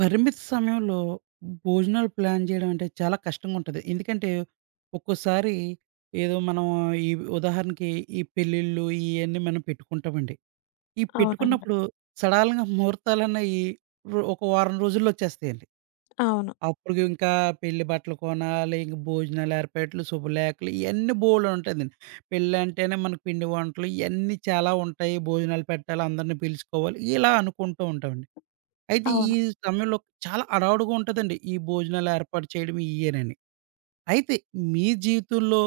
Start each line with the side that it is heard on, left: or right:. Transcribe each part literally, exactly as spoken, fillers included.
right: పరిమిత సమయంలో భోజనాలు ప్లాన్ చేయడం అంటే చాలా కష్టంగా ఉంటది. ఎందుకంటే, ఒక్కోసారి ఏదో మనం ఈ ఉదాహరణకి ఈ పెళ్ళిళ్ళు ఇయన్నీ మనం పెట్టుకుంటామండి. ఈ
left: అవునండి.
right: పెట్టుకున్నప్పుడు సడాలంగా ముహూర్తాలన్నయి రొ ఒక వారం రోజుల్లో వచ్చేస్తాయండి.
left: అవును.
right: అప్పుడు ఇంకా పెళ్లి బట్టలు కొనాలి, ఇంక భోజనాలు ఏర్పాట్లు, శుభలేఖలు ఇయన్నీ బోలెడుంటాదండి. పెళ్ళంటేనే మనకు పిండి వంటలు ఇయన్నీ చాలా ఉంటాయి. భోజనాలు పెట్టాలి, అందరిని పిలుచుకోవాలి ఇలా అనుకుంటూ ఉంటామండి. అయితే ఈ
left: అవును.
right: సమయంలో చాలా హడావుడిగా ఉంటదండి. ఈ భోజనాలు ఏర్పాటు చేయడం ఇయేనండి. అయితే మీ జీవితంలో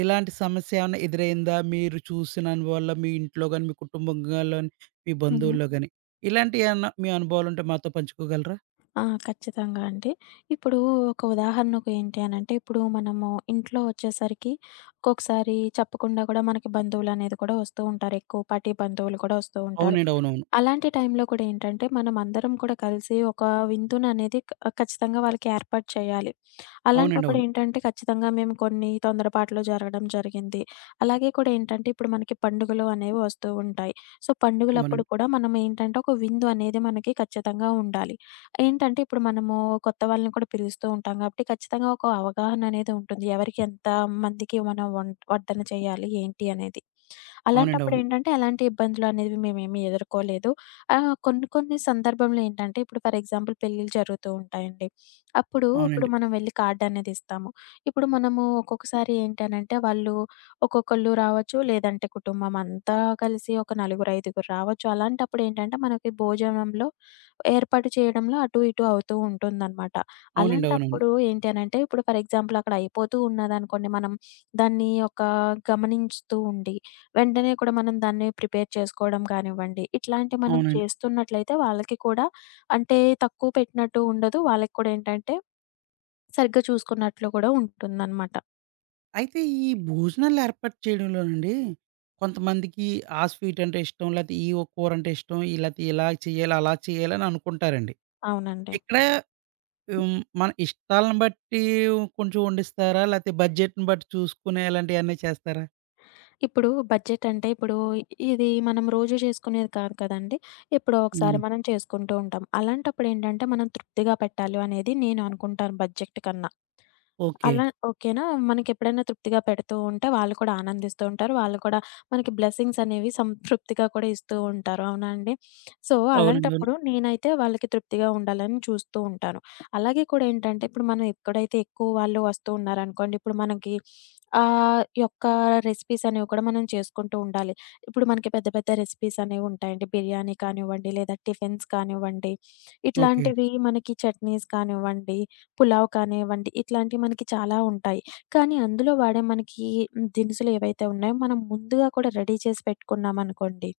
right: ఇలాంటి సమస్య ఏమన్నా ఎదురైందా? మీరు చూసిన అనుభవాల్లో మీ ఇంట్లో గాని, మీ కుటుంబంలోని, మీ
left: హుహు.
right: బంధువుల్లో గాని ఇలాంటియి ఏమన్నా మీ అనుభవాలుంటే మాతో పంచుకోగలరా?
left: ఆ! ఖచ్చితంగా అండి. ఇప్పుడు ఒక ఉదాహరణకు ఏంటి అనంటే, ఇప్పుడు మనము ఇంట్లో వచ్చేసరికి ఒక్కొక్కసారి చెప్పకుండా కూడా మనకి బంధువులనేది కూడా వస్తూ ఉంటారు. ఎక్కువ పార్టీ బంధువులు కూడా వస్తూ ఉంటారు.
right: అవునండి. అవునవును.
left: అలాంటి టైంలో కూడా ఏంటంటే, మనమందరం కూడా కలిసి ఒక విందుననేది క ఖచ్చితంగా వాళ్ళకి ఏర్పాటు చేయాలి.
right: అవునండి.
left: అలాంటప్పుడు
right: అవును.
left: ఏంటంటే, ఖచ్చితంగా మేము కొన్ని తొందరపాట్లు జరగడం జరిగింది. అలాగే కూడా ఏంటంటే, ఇప్పుడు మనకి పండుగలు అనేవి వస్తూ ఉంటాయి. సో, పండుగలప్పుడు
right: అవునండి.
left: కూడా మనం ఏంటంటే, ఒక విందు అనేది మనకి ఖచ్చితంగా ఉండాలి. ఏంటంటే, ఇప్పుడు మనము కొత్త వాళ్ళని కూడా పిలుస్తూ ఉంటాం గాబట్టి, ఖచ్చితంగా ఒక అవగాహన అనేది ఉంటుంది. ఎవరికి ఎంత మందికి మనం వం వడ్డన చేయాలి, ఏంటి అనేది.
right: అవునండి. అవును.
left: అలాంటప్పుడేంటంటే, ఎలాంటి ఇబ్బందులు అనేవి మేమేమి ఎదుర్కోలేదు. ఆహ్, కొన్ని కొన్ని సందర్భంలో ఏంటంటే, ఇప్పుడు ఫర్ ఎగ్జాంపుల్ పెళ్ళిళ్ళు జరుగుతూ ఉంటాయండి. అప్పుడు ఇప్పుడు
right: అవునండి.
left: మనం వెళ్లి కార్డ్ అనేది ఇస్తాము. ఇప్పుడు మనము ఒక్కొక్కసారి ఏంటనంటే, వాళ్ళు ఒక్కొక్కళ్ళు రావచ్చు, లేదంటే కుటుంబం అంతా కలిసి ఒక నలుగురు, ఐదుగురు రావచ్చు. అలాంటప్పుడేంటంటే, మనకి భోజనంలో ఏర్పాటు చేయడంలో అటు ఇటు అవుతూ ఉంటుందనమాట.
right: అవునండి. అవునవును.
left: అలాంటప్పుడు ఏంటి అనంటే, ఇప్పుడు ఫర్ ఎగ్జాంపుల్ అక్కడ అయిపోతూ ఉన్నదనుకోండి, మనం దాన్ని ఒక గమనించుతూ ఉండి, వెంటనే కూడా మనం దాన్ని ప్రిపేర్ చేసుకోవడం కానివ్వండి, ఇట్లాంటి మనం
right: అవునండి.
left: చేస్తున్నట్లయితే వాళ్ళకి కూడా అంటే తక్కువ పెట్టినట్టు ఉండదు. వాళ్ళకి కూడా ఏంటంటే, సరిగ్గా చూసుకున్నట్లు కూడా ఉంటుందనమాట.
right: అయితే ఈ భోజనాలు ఏర్పాటు చేయడంలోనండి కొంతమందికి ఆ స్వీట్ అంటే ఇష్టం, లేతే ఈ కూర అంటే ఇష్టం, లేతే ఇలా చేయాలి, అలా చేయాలని అనుకుంటారండి.
left: అవునండి.
right: ఇక్కడ హ్మ్. మన ఇష్టాలను బట్టి కొంచెం వండిస్తారా? లేతే బడ్జెట్‌ని బట్టి చూసుకుని ఇలాంటియన్నీ చేస్తారా?
left: ఇప్పుడు బడ్జెట్ అంటే ఇప్పుడు ఇది మనం రోజు చేసుకునేది కాదు కదండీ! ఎప్పుడో ఒకసారి
right: అవును.
left: మనం చేసుకుంటూ ఉంటాం. అలాంటప్పుడు ఏంటంటే మనం తృప్తిగా పెట్టాలి అనేది నేను అనుకుంటాను బడ్జెట్ కన్నా.
right: ఓకే.
left: అలా ఓకేనా? మనకెప్పుడైనా తృప్తిగా పెడుతూ ఉంటే వాళ్ళు కూడా ఆనందిస్తూ ఉంటారు. వాళ్ళు కూడా మనకి బ్లెస్సింగ్స్ అనేవి సంతృప్తిగా కూడా ఇస్తూ ఉంటారు. అవునా అండి? సో,
right: అవునండి. అవును.
left: అలాంటప్పుడు నేనైతే వాళ్ళకి తృప్తిగా ఉండాలని చూస్తూ ఉంటాను. అలాగే కూడా ఏంటంటే, ఇప్పుడు మనం ఎక్కడైతే ఎక్కువ వాళ్ళు వస్తూ ఉన్నారనుకోండి, ఇప్పుడు మనకి ఆహ్, యొక్క రెసిపీస్ అనేవి కూడా మనం చేసుకుంటూ ఉండాలి. ఇప్పుడు మనకి పెద్ద పెద్ద రెసిపీస్ అనేవి ఉంటాయండి. బిర్యానీ కానివ్వండి, లేదా టిఫిన్స్ కానివ్వండి,
right: ఓకే.
left: ఇట్లాంటివి మనకి చట్నీస్ కానివ్వండి, పులావ్ కానివ్వండి, ఇట్లాంటివి మనకి చాలా ఉంటాయి. కానీ అందులో వాడే మనకి దినుసులు ఏవైతే ఉన్నాయో, మనం ముందుగా కూడా రెడీ చేసి పెట్టుకున్నామనుకోండి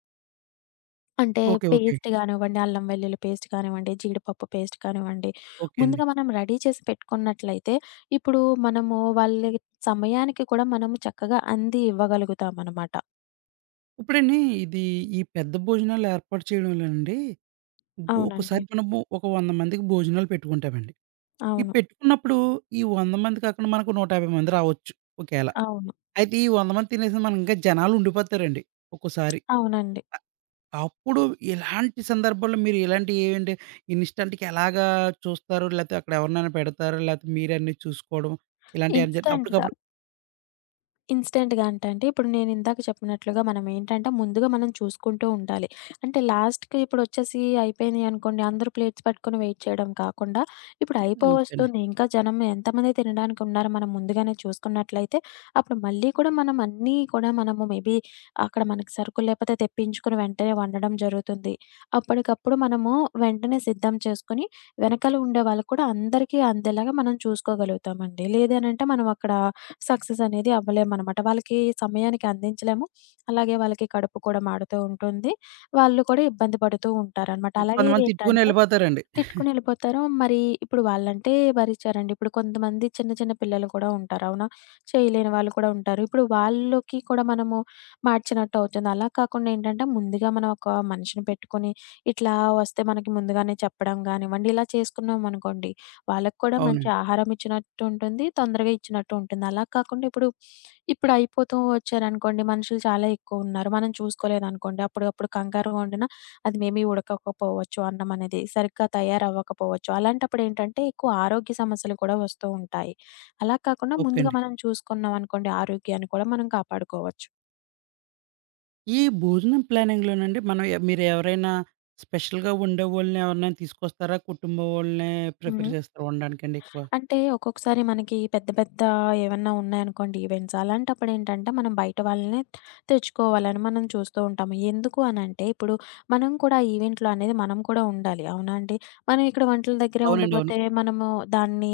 left: అంటే
right: ఓకే. ఓకే.
left: పేస్ట్ గానివ్వండి, అల్లం వెల్లుల్లి పేస్ట్ కానివ్వండి, జీడిపప్పు పేస్ట్ కానివ్వండి,
right: ఓకే అండి.
left: ముందుగా మనం రెడీ చేసి పెట్టుకున్నట్లయితే, ఇప్పుడు మనము వాళ్ళకి సమయానికి కూడా మనము చక్కగా అంది ఇవ్వగలుగుతామనమాట.
right: ఇప్పుడండి ఇది ఈ పెద్ద భోజనాలు ఏర్పాటు చేయడంలోనండి, ఇప్పుడు
left: అవునండి.
right: ఒక్కసారి మనము ఒక వంద మందికి భోజనాలు పెట్టుకుంటామండి. ఈ
left: అవును.
right: పెట్టుకున్నప్పుడు ఈ వంద మంది కాకుండా మనకు నూట యాభై మంది రావచ్చు ఒకేళ.
left: అవును.
right: అయితే ఈ వంద మంది తినేసి మనం ఇంకా జనాలుండిపోతారండి ఒక్కోసారి.
left: అవునండి.
right: అప్పుడు ఇలాంటి సందర్భాల్లో మీరు ఇలాంటి ఏంటి ఇన్‌స్టంట్‌కి ఎలాగా చూస్తారు? లేతే అక్కడ ఎవరినైనా పెడతారు? లేతే మీరే అన్నీ చూసుకోవడం ఇలాంటియేమైనా జరి
left: ఇన్‌స్టంట్‌గా
right: అప్పటికప్పుడు
left: ఇన్‌స్టంట్‌గా అంటే అండి, ఇప్పుడు నేను ఇందాక చెప్పినట్లుగా మనమేంటంటే, ముందుగా మనం చూసుకుంటూ ఉండాలి. అంటే లాస్ట్‌కి ఇప్పుడొచ్చేసి అయిపోయినియి అనుకోండి, అందరూ ప్లేట్స్ పట్టుకొని వెయిట్ చేయడం కాకుండా, ఇప్పుడు
right: ఓకే అండి.
left: అయిపోవస్తుంది, ఇంకా జనం ఎంతమంది తినడానికి ఉన్నారో మనం ముందుగానే చూసుకున్నట్లయితే, అప్పుడు మళ్ళీ కూడా మనం అన్నీ కూడా మనము మేబీ అక్కడ మనకి సరుకులు లేపోతే తెప్పించుకొని వెంటనే వండడం జరుగుతుంది. అప్పటికప్పుడు మనము వెంటనే సిద్ధం చేసుకొని, వెనకాల ఉండే వాళ్ళకి కూడా అందరికీ అందేలాగా మనం చూసుకోగలుగుతామండి. లేదనంటే మనం అక్కడ సక్సెస్ అనేది అవ్వలేమనమాట. వాళ్ళకి సమయానికి అందించలేము. అలాగే వాళ్ళకి కడుపు కూడా మాడుతూ ఉంటుంది. వాళ్ళు కూడా ఇబ్బంది పడుతూ ఉంటారనమాట. అలాగే
right: కొంతమంది తిట్టుకొని
left: ఏంటంటే
right: ఎళ్ళిపోతారండి.
left: తిట్టుకొని ఎళ్ళిపోతారు. మరి ఇప్పుడు వాళ్ళంటే భరించారండి. ఇప్పుడు కొంతమంది చిన్న చిన్న పిల్లలు కూడా ఉంటారు. అవునా? చేయలేని వాళ్ళు కూడా ఉంటారు. ఇప్పుడు వాళ్ళకి కూడా మనము మార్చినట్టు అవుతుంది. అలా కాకుండా ఏంటంటే ముందుగా మనం ఒక మనిషిని పెట్టుకొని ఇట్లా వస్తే మనకి ముందుగానే చెప్పడం గానివ్వండి, ఇలా చేసుకున్నామనుకోండి వాళ్ళకి కూడా మంచి
right: అవునండి.
left: ఆహారం ఇచ్చినట్టు ఉంటుంది. తొందరగా ఇచ్చినట్టు ఉంటుంది. అలా కాకుండా ఇప్పుడు, ఇప్పుడు అయిపోతూ వచ్చారనుకోండి మనుషులు చాలా ఎక్కువున్నారు. మనం చూసుకోలేదనుకోండి అప్పుడప్పుడు కంగారుగా ఉండి అది మేబీ ఉడకకపోవచ్చు, అన్నం అనేది. సరిగ్గా తయారవ్వకపోవచ్చు. అలాంటప్పుడు ఏంటంటే, ఎక్కువ ఆరోగ్య సమస్యలు కూడా వస్తూ ఉంటాయి. అలా కాకుండా
right: ఓకే
left: ముందుగా
right: అండి.
left: మనం చూసుకున్నామనుకోండి ఆరోగ్యాన్ని కూడా మనం కాపాడుకోవచ్చు.
right: ఈ భోజనం ప్లానింగ్‌లోనండి మనం ఎ మీరు ఎవరైనా స్పెషల్‌గా వండేవోళ్ళని ఎవరినైనా తీసుకొస్తారా? కుటుంబం వోళ్ళనే
left: హుహు.
right: ప్రిఫర్ చేస్తారా వండడానికండి ఎక్కువ?
left: అంటే ఒక్కొక్కసారి మనకి పెద్ద పెద్ద ఏమన్నా ఉన్నాయనుకోండి ఈవెంట్స్. అలాంటప్పుడు ఏంటంటే మనం బయట వాళ్ళనే తెచ్చుకోవాలని మనం చూస్తూ ఉంటాము. ఎందుకు అనంటే ఇప్పుడు మనం కూడా ఆ ఈవెంట్‌లో అనేది మనం కూడా ఉండాలి. అవునా అండి? మనం ఇక్కడ వంటల దగ్గరే
right: అవునండి. అవును.
left: ఉండిపోతే మనము దాన్ని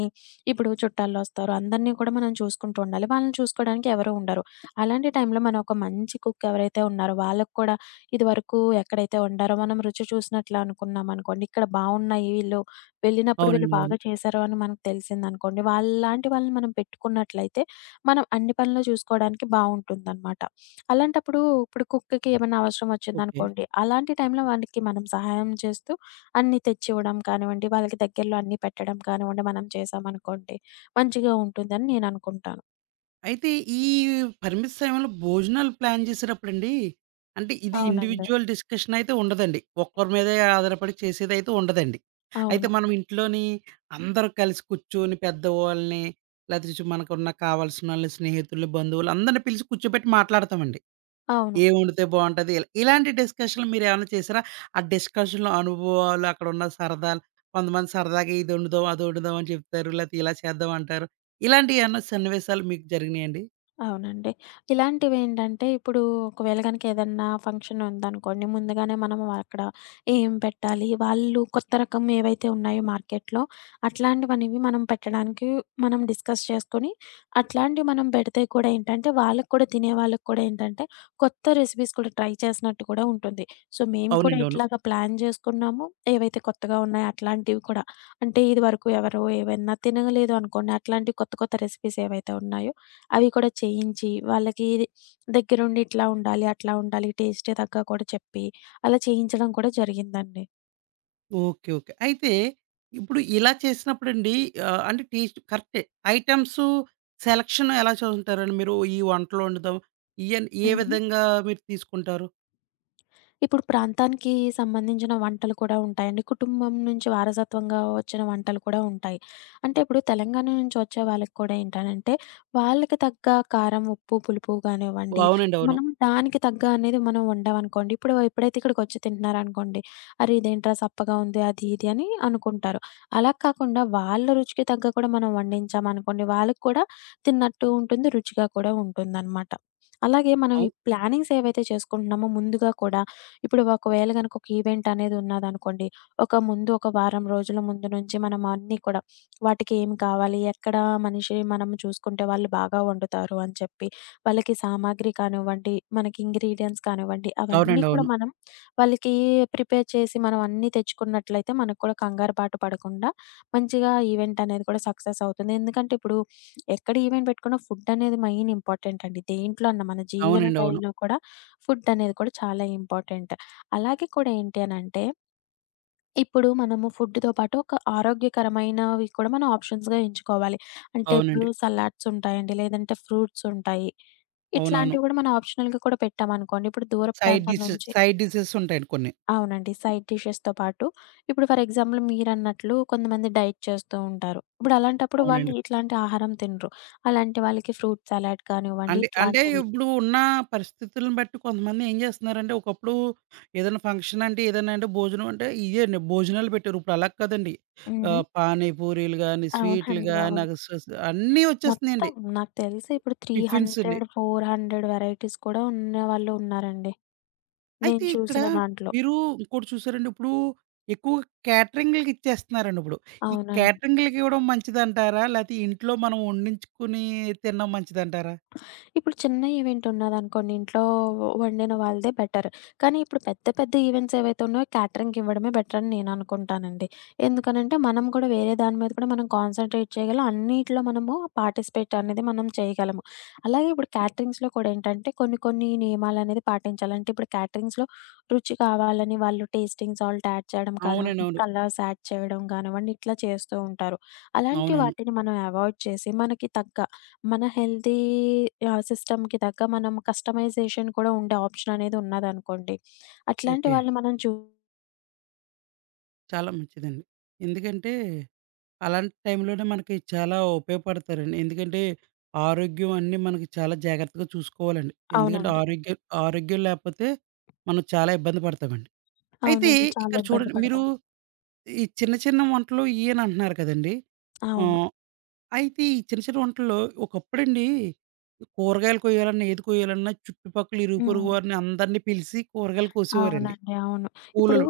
left: ఇప్పుడు చుట్టాలొస్తారు. అందరిని కూడా మనం చూసుకుంటూ ఉండాలి. వాళ్ళని చూసుకోవడానికి ఎవరు ఉండరు. అలాంటి టైంలో మనం ఒక మంచి కుక్ ఎవరైతే ఉన్నారో వాళ్ళకి కూడా ఇదివరకు ఎక్కడైతే వండారో మనం రుచి చూసినట్లు అనుకున్నామనుకోండి. ఇక్కడ బావున్నాయి వీళ్ళు వెళ్ళినప్పుడు వీళ్ళు
right: అవునండి. అవును.
left: బాగా చేశారు అని మనకు తెలిసిందనుకోండి, వాళ్ళలాంటి వాళ్ళని మనం పెట్టుకున్నట్లయితే, మనం అన్ని పనులు చూసుకోవడానికి బావుంటుందనమాట. అలాంటప్పుడు ఇప్పుడు కుక్‌కి ఏమన్నా అవసరం
right: ఓకే.
left: వచ్చిందనుకోండి, అలాంటి టైంలో వానికి మనం సహాయం చేస్తూ అన్నీ తెచ్చివ్వడం కానివ్వండి, వాళ్ళకి దగ్గరలో అన్నీ పెట్టడం కానివ్వండి, మనం చేశామనుకోండి మంచిగా ఉంటుందని నేననుకుంటాను.
right: అయితే ఈ పరిమిత సమయంలో భోజనాలు ప్లాన్ చేసేటప్పుడండి, అంటే ఇది
left: అవునండి.
right: ఇండివిడ్యువల్ డిస్కషన్ అయితే ఉండదండి. ఒక్కరి మీదే ఆధారపడి చేసేదైతే ఉండదండి. అయితే
left: అవును.
right: మనం ఇంట్లోని అందరూ కలిసి కూర్చొని పెద్దవాళ్ళని, లేతే చు మనకున్న కావాల్సినోళ్ళని, స్నేహితుల్ని, బంధువులు అందరిని పిలిచి కూర్చోబెట్టి మాట్లాడతామండి.
left: అవును.
right: ఏం వండితే బావుంటది? ఇలా ఇలాంటి డిస్కషన్‌లు మీరేమన్నా చేసారా? ఆ డిస్కషన్‌లో అనుభవాలు, అక్కడున్న సరదాలు కొంతమంది సరదాగా ఇది వండుదాం, అది వండుదాం అని చెప్తారు. లేతే ఇలా చేద్దాం అంటారు. ఇలాంటియేమన్నా సన్నివేశాలు మీకు జరిగినాయండి?
left: అవునండి. ఇలాంటివేంటంటే, ఇప్పుడు ఒకవేళ గనక ఏదన్నా ఫంక్షన్ ఉందనుకోండి, ముందుగానే మనం అక్కడ ఏం పెట్టాలి, వాళ్ళు కొత్త రకం ఏవైతే ఉన్నాయో మార్కెట్‌లో, అట్లాంటివనేవి మనం పెట్టడానికి మనం డిస్కస్ చేసుకొని, అట్లాంటివి మనం పెడితే కూడా ఏంటంటే, వాళ్ళకి కూడా తినే వాళ్ళకి కూడా ఏంటంటే, కొత్త రెసిపీస్ కూడా ట్రై చేసినట్టు కూడా ఉంటుంది. సో, మేము కూడా
right: అవునండి. అవును.
left: ఇట్లాగా ప్లాన్ చేసుకున్నాము. ఏవైతే కొత్తగా ఉన్నాయో అట్లాంటివి కూడా. అంటే, ఇదివరకు ఎవరో ఏవన్నా తినలేదు అనుకోండి, అట్లాంటి కొత్త కొత్త రెసిపీస్ ఏవైతే ఉన్నాయో అవి కూడా చేయించి, వాళ్ళకి దగ్గరుండి ఇట్లా ఉండాలి, అట్లా ఉండాలి, టేస్ట్‌కి తగ్గ కూడా చెప్పి, అలా చేయించడం కూడా జరిగిందండి.
right: ఓకే. ఓకే. అయితే ఇప్పుడు ఇలా చేసినప్పుడండి ఆహ్, అంటే టేస్ట్ కరెక్టే. ఐటెమ్సు సెలక్షన్ ఎలా చూసుంటారండి మీరు? ఈ వంటలో వండుదాం ఇయన్ ఏ
left: హ్మ్.
right: విధంగా మీరు తీసుకుంటారు?
left: ఇప్పుడు ప్రాంతానికి సంబంధించిన వంటలు కూడా ఉంటాయండి. కుటుంబం నుంచి వారసత్వంగా వచ్చిన వంటలు కూడా ఉంటాయి. అంటే ఇప్పుడు తెలంగాణ నుంచి వచ్చే వాళ్ళకి కూడా ఏంటనంటే, వాళ్ళకి తగ్గ కారం, ఉప్పు, పులుపు
right: ఓహ్!
left: గానివ్వండి,
right: అవునండి. అవును.
left: మనం దానికి తగ్గ అనేది మనం వండామనుకోండి. ఇప్పుడు ఎప్పుడైతే ఇక్కడికొచ్చి తింటున్నారనుకోండి, "అరే! ఇదేంట్రా సప్పగా ఉంది" అది, ఇది అని అనుకుంటారు. అలా కాకుండా వాళ్ళ రుచికి తగ్గ కూడా మనం వండించామనుకోండి, వాళ్ళకి కూడా తిన్నట్టు ఉంటుంది. రుచిగా కూడా ఉంటుందనమాట. అలాగే మనం ఈ
right: అవు
left: ప్లానింగ్స్ ఏవైతే చేసుకుంటున్నామో ముందుగా కూడా ఇప్పుడు ఒకవేళ గనుక ఒక ఈవెంట్ అనేది ఉన్నదనుకోండి. ఒక ముందు ఒక వారం రోజుల ముందు నుంచి మనం అన్నీ కూడా వాటికి ఏం కావాలి? ఎక్కడ మనిషి మనం చూసుకుంటే వాళ్ళు బాగా వండుతారు అని చెప్పి, వాళ్ళకి సామాగ్రి కానివ్వండి, మనకి ఇంగ్రీడియెంట్స్ కానివ్వండి, అవన్నీ
right: అవునండి.
left: కూడా
right: అవును.
left: మనం వాళ్ళకి ప్రిపేర్ చేసి మనం అన్నీ తెచ్చుకున్నట్లయితే మనకు కూడా కంగారు బాటు పడకుండా మంచిగా ఈవెంట్ అనేది కూడా సక్సెస్ అవుతుంది. ఎందుకంటే ఇప్పుడు ఎక్కడ ఈవెంట్ పెట్టుకున్న ఫుడ్ అనేది మెయిన్ ఇంపార్టెంట్ అండి. దేంట్లో అన్న మన జీవన
right: అవునండి. అవును.
left: శైలిలో కూడా ఫుడ్ అనేది కూడా చాలా ఇంపార్టెంట్. అలాగే కూడా ఏంటి అనంటే, ఇప్పుడు మనము ఫుడ్‌తో పాటు ఒక ఆరోగ్యకరమైనవి కూడా మనం ఆప్షన్స్‌గా ఎంచుకోవాలి. అంటే ఇప్పుడు
right: అవునండి.
left: సలాడ్స్ ఉంటాయండి. లేదంటే ఫ్రూట్స్ ఉంటాయి.
right: అవునవును.
left: ఇట్లాంటివి కూడా మనం ఆప్షనల్‌గా కూడా పెట్టామనుకోండి. ఇప్పుడు దూర
right: సైడ్
left: ప్రాంతం
right: డిషెస్
left: నుంచి
right: సైడ్ డిషెస్ ఉంటాయండి కొన్ని.
left: అవునండి. సైడ్ డిషెస్‌తో పాటు ఇప్పుడు ఫర్ ఎగ్జాంపుల్ మీరన్నట్లు కొంతమంది డైట్ చేస్తూ ఉంటారు. ఇప్పుడు అలాంటప్పుడు వాళ్ళు
right: అవునండి.
left: ఇట్లాంటి ఆహారం తినరు. అలాంటి వాళ్ళకి ఫ్రూట్ సలాడ్ కానివ్వండి
right: అంటే అంటే
left: ఇట్లాంటివి.
right: ఇప్పుడు ఉన్న పరిస్థితులను బట్టి కొంతమంది ఏం చేస్తున్నారంటే, ఒకప్పుడు ఏదైనా ఫంక్షన్ అంటే, ఏదైనా అంటే భోజనం అంటే ఇయ్యండి భోజనాలు పెట్టారు. ఇప్పుడు అలా కాదండి.
left: హుహు.
right: ఆహ్, పానీ పూరీలు గాని, స్వీట్లు
left: అవునండి.
right: గాని,
left: అవును.
right: అగసస్ అన్నీ
left: మొత్తం
right: వచ్చేస్తున్నాయండి.
left: నాకు తెలిసి ఇప్పుడు
right: టిఫిన్స్
left: మూడు వందల,
right: అండి.
left: నాలుగు వందల వెరైటీస్ కూడా ఉన్నవాళ్ళు ఉన్నారండి. నేను
right: అయితే ఇక్కడ
left: చూసిన దాంట్లో.
right: మీరు ఇంకోటి చూసారండి, ఇప్పుడు ఎక్కువ క్యాటరింగ్‌లకి ఇచ్చేస్తున్నారండి ఇప్పుడు. ఈ
left: అవునండి.
right: క్యాటరింగ్‌లకి ఇవ్వడం మంచిదంటారా? లేతే ఇంట్లో మనం వండించుకొని తినడం మంచిదంటారా?
left: ఇప్పుడు చిన్న ఈవెంట్ ఉన్నదనుకోండి ఇంట్లో వండిన వాళ్ళదే బెటర్. కానీ ఇప్పుడు పెద్ద పెద్ద ఈవెంట్స్ ఏవైతే ఉన్నాయో క్యాటరింగ్‌కి ఇవ్వడమే బెటర్ అని నేననుకుంటానండి. ఎందుకనంటే మనం కూడా వేరే దాని మీద కూడా మనం కాన్సంట్రేట్ చేయగలం. అన్నిట్లో మనము పార్టిసిపేట్ అనేది మనం చేయగలము. అలాగే ఇప్పుడు క్యాటరింగ్స్‌లో కూడా ఏంటంటే కొన్ని కొన్ని నియమాలనేది పాటించాలి. అంటే ఇప్పుడు క్యాటరింగ్స్‌లో రుచి కావాలని వాళ్ళు టేస్టింగ్ సాల్ట్ యాడ్ చేయడం
right: అవునండి.
left: కానివ్వండి,
right: అవును.
left: కలర్స్ యాడ్ చేయడం కానివ్వండి, ఇట్లా చేస్తూ ఉంటారు. అలాంటి
right: అవునవును.
left: వాటిని మనం అవాయిడ్ చేసి మనకి తగ్గ మన హెల్తీ ఆహ్, సిస్టమ్‌కి తగ్గ మనం కస్టమైజేషన్ కూడా ఉండే ఆప్షన్ అనేది ఉన్నదనుకోండి. అట్లాంటి
right: ఓకే.
left: వాళ్ళు మనం చూ
right: చాలా మంచిదండి. ఎందుకంటే అలాంటి టైంలోనే మనకి చాలా ఉపయోగపడతారండి. ఎందుకంటే, ఆరోగ్యం అన్నీ మనకి చాలా జాగ్రత్తగా చూసుకోవాలండి. ఎందుకంటే,
left: అవునండి.
right: ఆరోగ్యం ఆరోగ్యం లేపోతే మనం చాలా ఇబ్బంది పడతామండి. అయితే
left: అవునండి. చాలా
right: ఇక్కడ
left: ఇబ్బంది
right: చూడండి మీరు
left: పడతాం.
right: ఈ చిన్న, చిన్న వంటలు ఇయ్యి అని అంటున్నారు కదండీ!
left: అవును.
right: ఆహ్, అయితే ఈ చిన్న, చిన్న వంటల్లో ఒకప్పుడండి కూరగాయలు కొయ్యాలన్నా, ఏది కొయ్యాలన్నా చుట్టుపక్కల ఇరుగు
left: హ్మ్.
right: పొరుగు వారిని అందరిని పిలిసి కూరగాయలు కోసేవారండి.
left: అవునండి. అవును. ఇప్పుడు
right: కూలోళ్ళు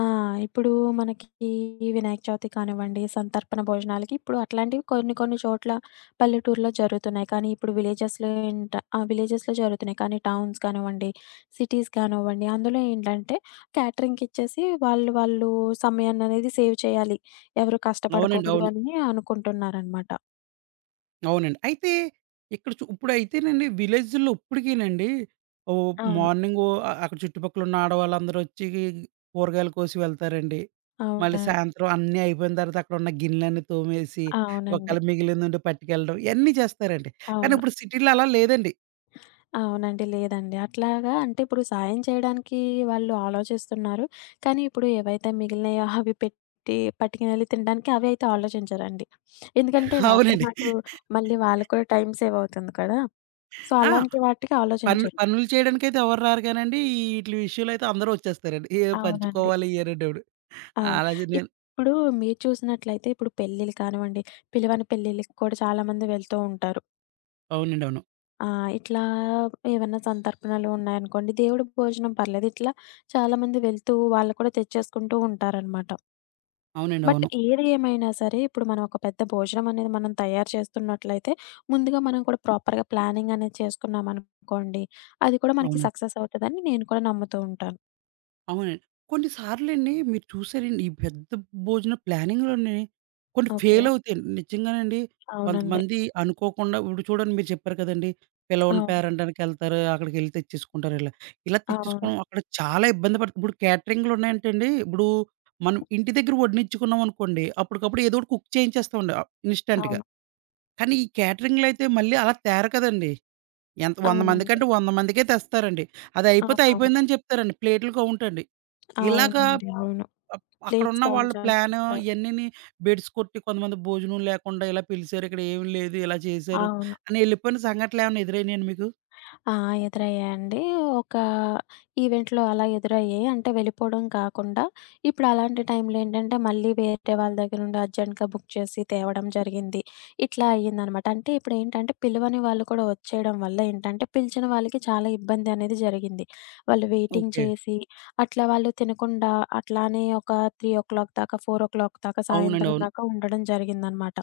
left: ఆ! ఇప్పుడు మనకి ఈ వినాయక చవితి కానివ్వండి, సంతర్పణ భోజనాలకి ఇప్పుడు అట్లాంటివి కొన్ని కొన్ని చోట్ల పల్లెటూరులో జరుగుతున్నాయి. కానీ ఇప్పుడు విలేజెస్‌లో ఏంట ఆ! విలేజెస్‌లో జరుగుతున్నాయి. కానీ టౌన్స్ కానివ్వండి, సిటీస్ కానివ్వండి, అందులో ఏంటంటే క్యాటరింగ్‌కి ఇచ్చేసి వాళ్ళు వాళ్ళు సమయాన్ననేది సేవ్ చేయాలి. ఎవరు
right: అవునండి.
left: కష్టపడకూడదు
right: అవును.
left: అని అనుకుంటున్నారనమాట.
right: అవునండి. అయితే ఇక్కడ చు ఇప్పుడైతేనండి విలేజ్‌ల్లో ఇప్పటికీనండి ఓహ్!
left: అవును.
right: మార్నింగు అ అక్కడ చుట్టుపక్కలున్న ఆడవాళ్ళందరొచ్చి కూరగాయలు కోసి వెళ్తారండి. మళ్ళీ
left: అవునండి.
right: సాయంత్రం అన్నీ అయిపోయిన తర్వాత అక్కడున్న గిన్నెలన్నీ తోమేసి,
left: అవునండి.
right: ఒకవేళ మిగిలిందుంటే పట్టుకెళ్ళడం ఇయన్నీ చేస్తారండి. కానీ
left: అవును.
right: ఇప్పుడు సిటీలో అలా లేదండి.
left: అవునండి. లేదండి. అట్లాగా అంటే ఇప్పుడు సాయం చేయడానికి వాళ్ళు ఆలోచిస్తున్నారు. కానీ ఇప్పుడు ఏవైతే మిగిలినయో అవి పెట్టి పట్టుకెళ్ళి తినడానికి అవి అయితే ఆలోచించరండి. ఎందుకంటే రాత్రి
right: అవునండి.
left: మాటు మళ్ళీ వాళ్ళకి కూడా టైం సేవ్ అవుతుంది కదా! సో,
right: ఆ!
left: అలాంటి వాటికి
right: పనులు
left: ఆలోచించరు.
right: పనులు చేయడానికైతే ఎవరు రారు కానండి, ఈ ఈట్లి విషయంలో అయితే అందరూ వచ్చేస్తారండి. ఏదో
left: అవునండి.
right: పంచుకోవాలి ఇయ్యనంటప్పుడు.
left: అవును.
right: అలాగే నేను
left: ఇప్పుడు మీరు చూసినట్లయితే ఇప్పుడు పెళ్ళిళ్ళు కానివ్వండి, పిలవని పెళ్ళిళ్ళకి కూడా చాలామంది వెళ్తూ ఉంటారు.
right: అవునండి. అవును.
left: ఆ! ఇట్లా ఏవన్నా సంతర్పణలు ఉన్నాయనుకోండి, దేవుడి భోజనం పర్లేదు. ఇట్లా చాలామంది వెళ్తూ వాళ్ళు కూడా తెచ్చేసుకుంటూ ఉంటారనమాట.
right: అవునండి.
left: బట్
right: అవును.
left: ఏది ఏమైనా సరే, ఇప్పుడు మనం ఒక పెద్ద భోజనం అనేది మనం తయారు చేస్తున్నట్లయితే, ముందుగా మనం కూడా ప్రాపర్‌గా ప్లానింగ్ అనేది చేసుకున్నామనుకోండి, అది కూడా మనకి
right: అవునండి.
left: సక్సెస్ అవుతదని నేను కూడా నమ్ముతూ ఉంటాను.
right: అవునండి. కొన్ని సార్లండి మీరు చూసారండి ఈ పెద్ద భోజన ప్లానింగ్‌లోనే కొన్ని
left: ఓకే.
right: ఫెయిల్ అవుతాయండి. నిజంగానండి
left: అవునండి.
right: కొంతమంది అనుకోకుండా ఇప్పుడు చూడండి మీరు చెప్పారు కదండీ! పిలవని
left: అవును.
right: పేరెంట్ అనకెళ్తారు. అక్కడికెళ్లి తెచ్చేసుకుంటారు ఇలా. ఇలా
left: అవును.
right: తెచ్చేసుకోవడం అక్కడ చాలా ఇబ్బంది పడుతుంది. ఇప్పుడు క్యాటరింగ్‌లు ఉన్నాయంటే అండి ఇప్పుడు మనం ఇంటి దగ్గర వడ్డించుకున్నాం అనుకోండి అప్పటికప్పుడు ఏదో ఒకటి కుక్ చేయించేస్తామండి ఆహ్, ఇన్‌స్టాంట్‌గా.
left: అవును.
right: కానీ ఈ క్యాటరింగ్‌లో అయితే మళ్ళీ అలా తేరు కదండీ! ఎంత వంద
left: అవునండి.
right: మందికంటే వంద మందికే తెస్తారండి. అదయిపోతే
left: అవునవును.
right: అయిపోయిందని చెప్తారండి. ప్లేట్‌లు కౌంటండి. ఇలాగా
left: అవునండి. అవును.
right: అప్
left: ప్లేట్స్
right: అక్కడున్న
left: కౌంట్
right: వాళ్ళ ప్లాను
left: చేస్తారు.
right: ఇయన్నీని బెడిసి కొట్టి కొంతమంది భోజనం లేకుండా ఇలా పిలిసారు, ఇక్కడ ఏమి లేదు, ఇలా చేశారు
left: అవును.
right: అని యెళ్ళిపోయిన సంఘటనలేమన్నా ఎదురైనాయండి మీకు?
left: ఆ! ఎదురయ్యాయండి. ఒక ఈవెంట్‌లో అలా ఎదురయ్యాయి. అంటే వెళ్ళిపోవడం కాకుండా, ఇప్పుడు అలాంటి టైంలో ఏంటంటే, మళ్ళీ వేరే వాళ్ళ దగ్గర నుండి అర్జెంట్‌గా బుక్ చేసి తేవడం జరిగింది. ఇట్లా అయ్యిందనమాట. అంటే ఇప్పుడేంటంటే, పిలవని వాళ్ళు కూడా వచ్చేయడం వల్ల ఏంటంటే, పిలిచిన వాళ్ళకి చాలా ఇబ్బంది అనేది జరిగింది. వాళ్ళు వెయిటింగ్
right: ఓకే.
left: చేసి, అట్లా వాళ్ళు తినకుండా అట్లానే ఒక మూడు గంటల దాకా, నాలుగు గంటల దాకా,
right: అవునండి.
left: సాయంత్రం
right: అవును.
left: దాకా ఉండడం జరిగిందనమాట.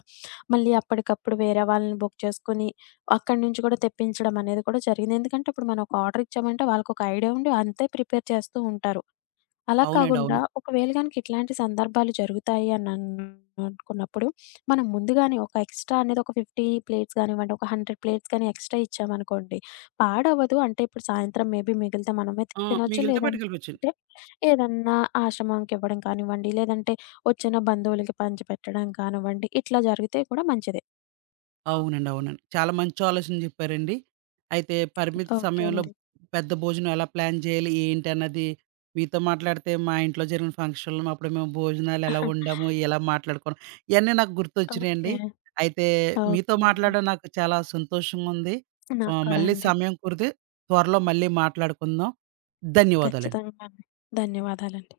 left: మళ్ళీ అప్పటికప్పుడు వేరే వాళ్ళని బుక్ చేసుకొని అక్కడి నుంచి కూడా తెప్పించడం అనేది కూడా జరిగింది. ఎందుకంటే ఇప్పుడు మనం ఒక ఆర్డర్ ఇచ్చామంటే వాళ్ళకొక ఐడియా ఉండి అంతే ప్రిపేర్ చేస్తూ ఉంటారు. అలా
right: అవునండి.
left: కాకుండా
right: అవును.
left: ఒకవేళ గనక ఇట్లాంటి సందర్భాలు జరుగుతాయి అని అన్- అనుకున్నప్పుడు మనం ముందుగానే ఒక ఎక్స్‌ట్రా అనేది ఒక యాభై ప్లేట్స్ గానివ్వండి, ఒక వంద ప్లేట్స్ గాని ఎక్స్‌ట్రా ఇచ్చామనుకోండి పాడవ్వదు. అంటే ఇప్పుడు సాయంత్రం మేబీ మిగిలితే మనమే
right: ఆ!
left: తినొచ్చు.
right: మిగిలితే పట్టుకెళ్ళిపోవచ్చు.
left: లేదంటే ఏదన్నా ఆశ్రమంకి ఇవ్వడం కానివ్వండి, లేదంటే వచ్చిన బంధువులకి పంచిపెట్టడం కానివ్వండి, ఇట్లా జరిగితే కూడా మంచిదే.
right: అవునండి. అవునండి. చాలా మంచి ఆలోచన జెప్పారండి. అయితే పరిమిత
left: ఓకే
right: సమయంలో
left: అండి.
right: పెద్ద భోజనం ఎలా ప్లాన్ చేయాలి, ఏంటన్నది మీతో మాట్లాడితే మా ఇంట్లో జరిగిన ఫంక్షన్‌లో అప్పుడు మేము భోజనాలు ఎలా వండాము, ఎలా మాట్లాడుకున్నాం, ఇయన్నీ నాకు గుర్తొచ్చినియండి.
left: ఓకే.
right: అయితే మీతో
left: ఓకే అండి.
right: మాట్లాడడం నాకు చాలా సంతోషంగుంది.
left: నాకు
right: ఆహ్,
left: కూడా
right: మళ్ళీ
left: అండి.
right: సమయం కుదిరితే త్వరలో మళ్ళీ మాట్లాడుకుందాం. ధన్యవాదాలండి.
left: ఖచ్చితంగా అండి. ధన్యవాదాలండి.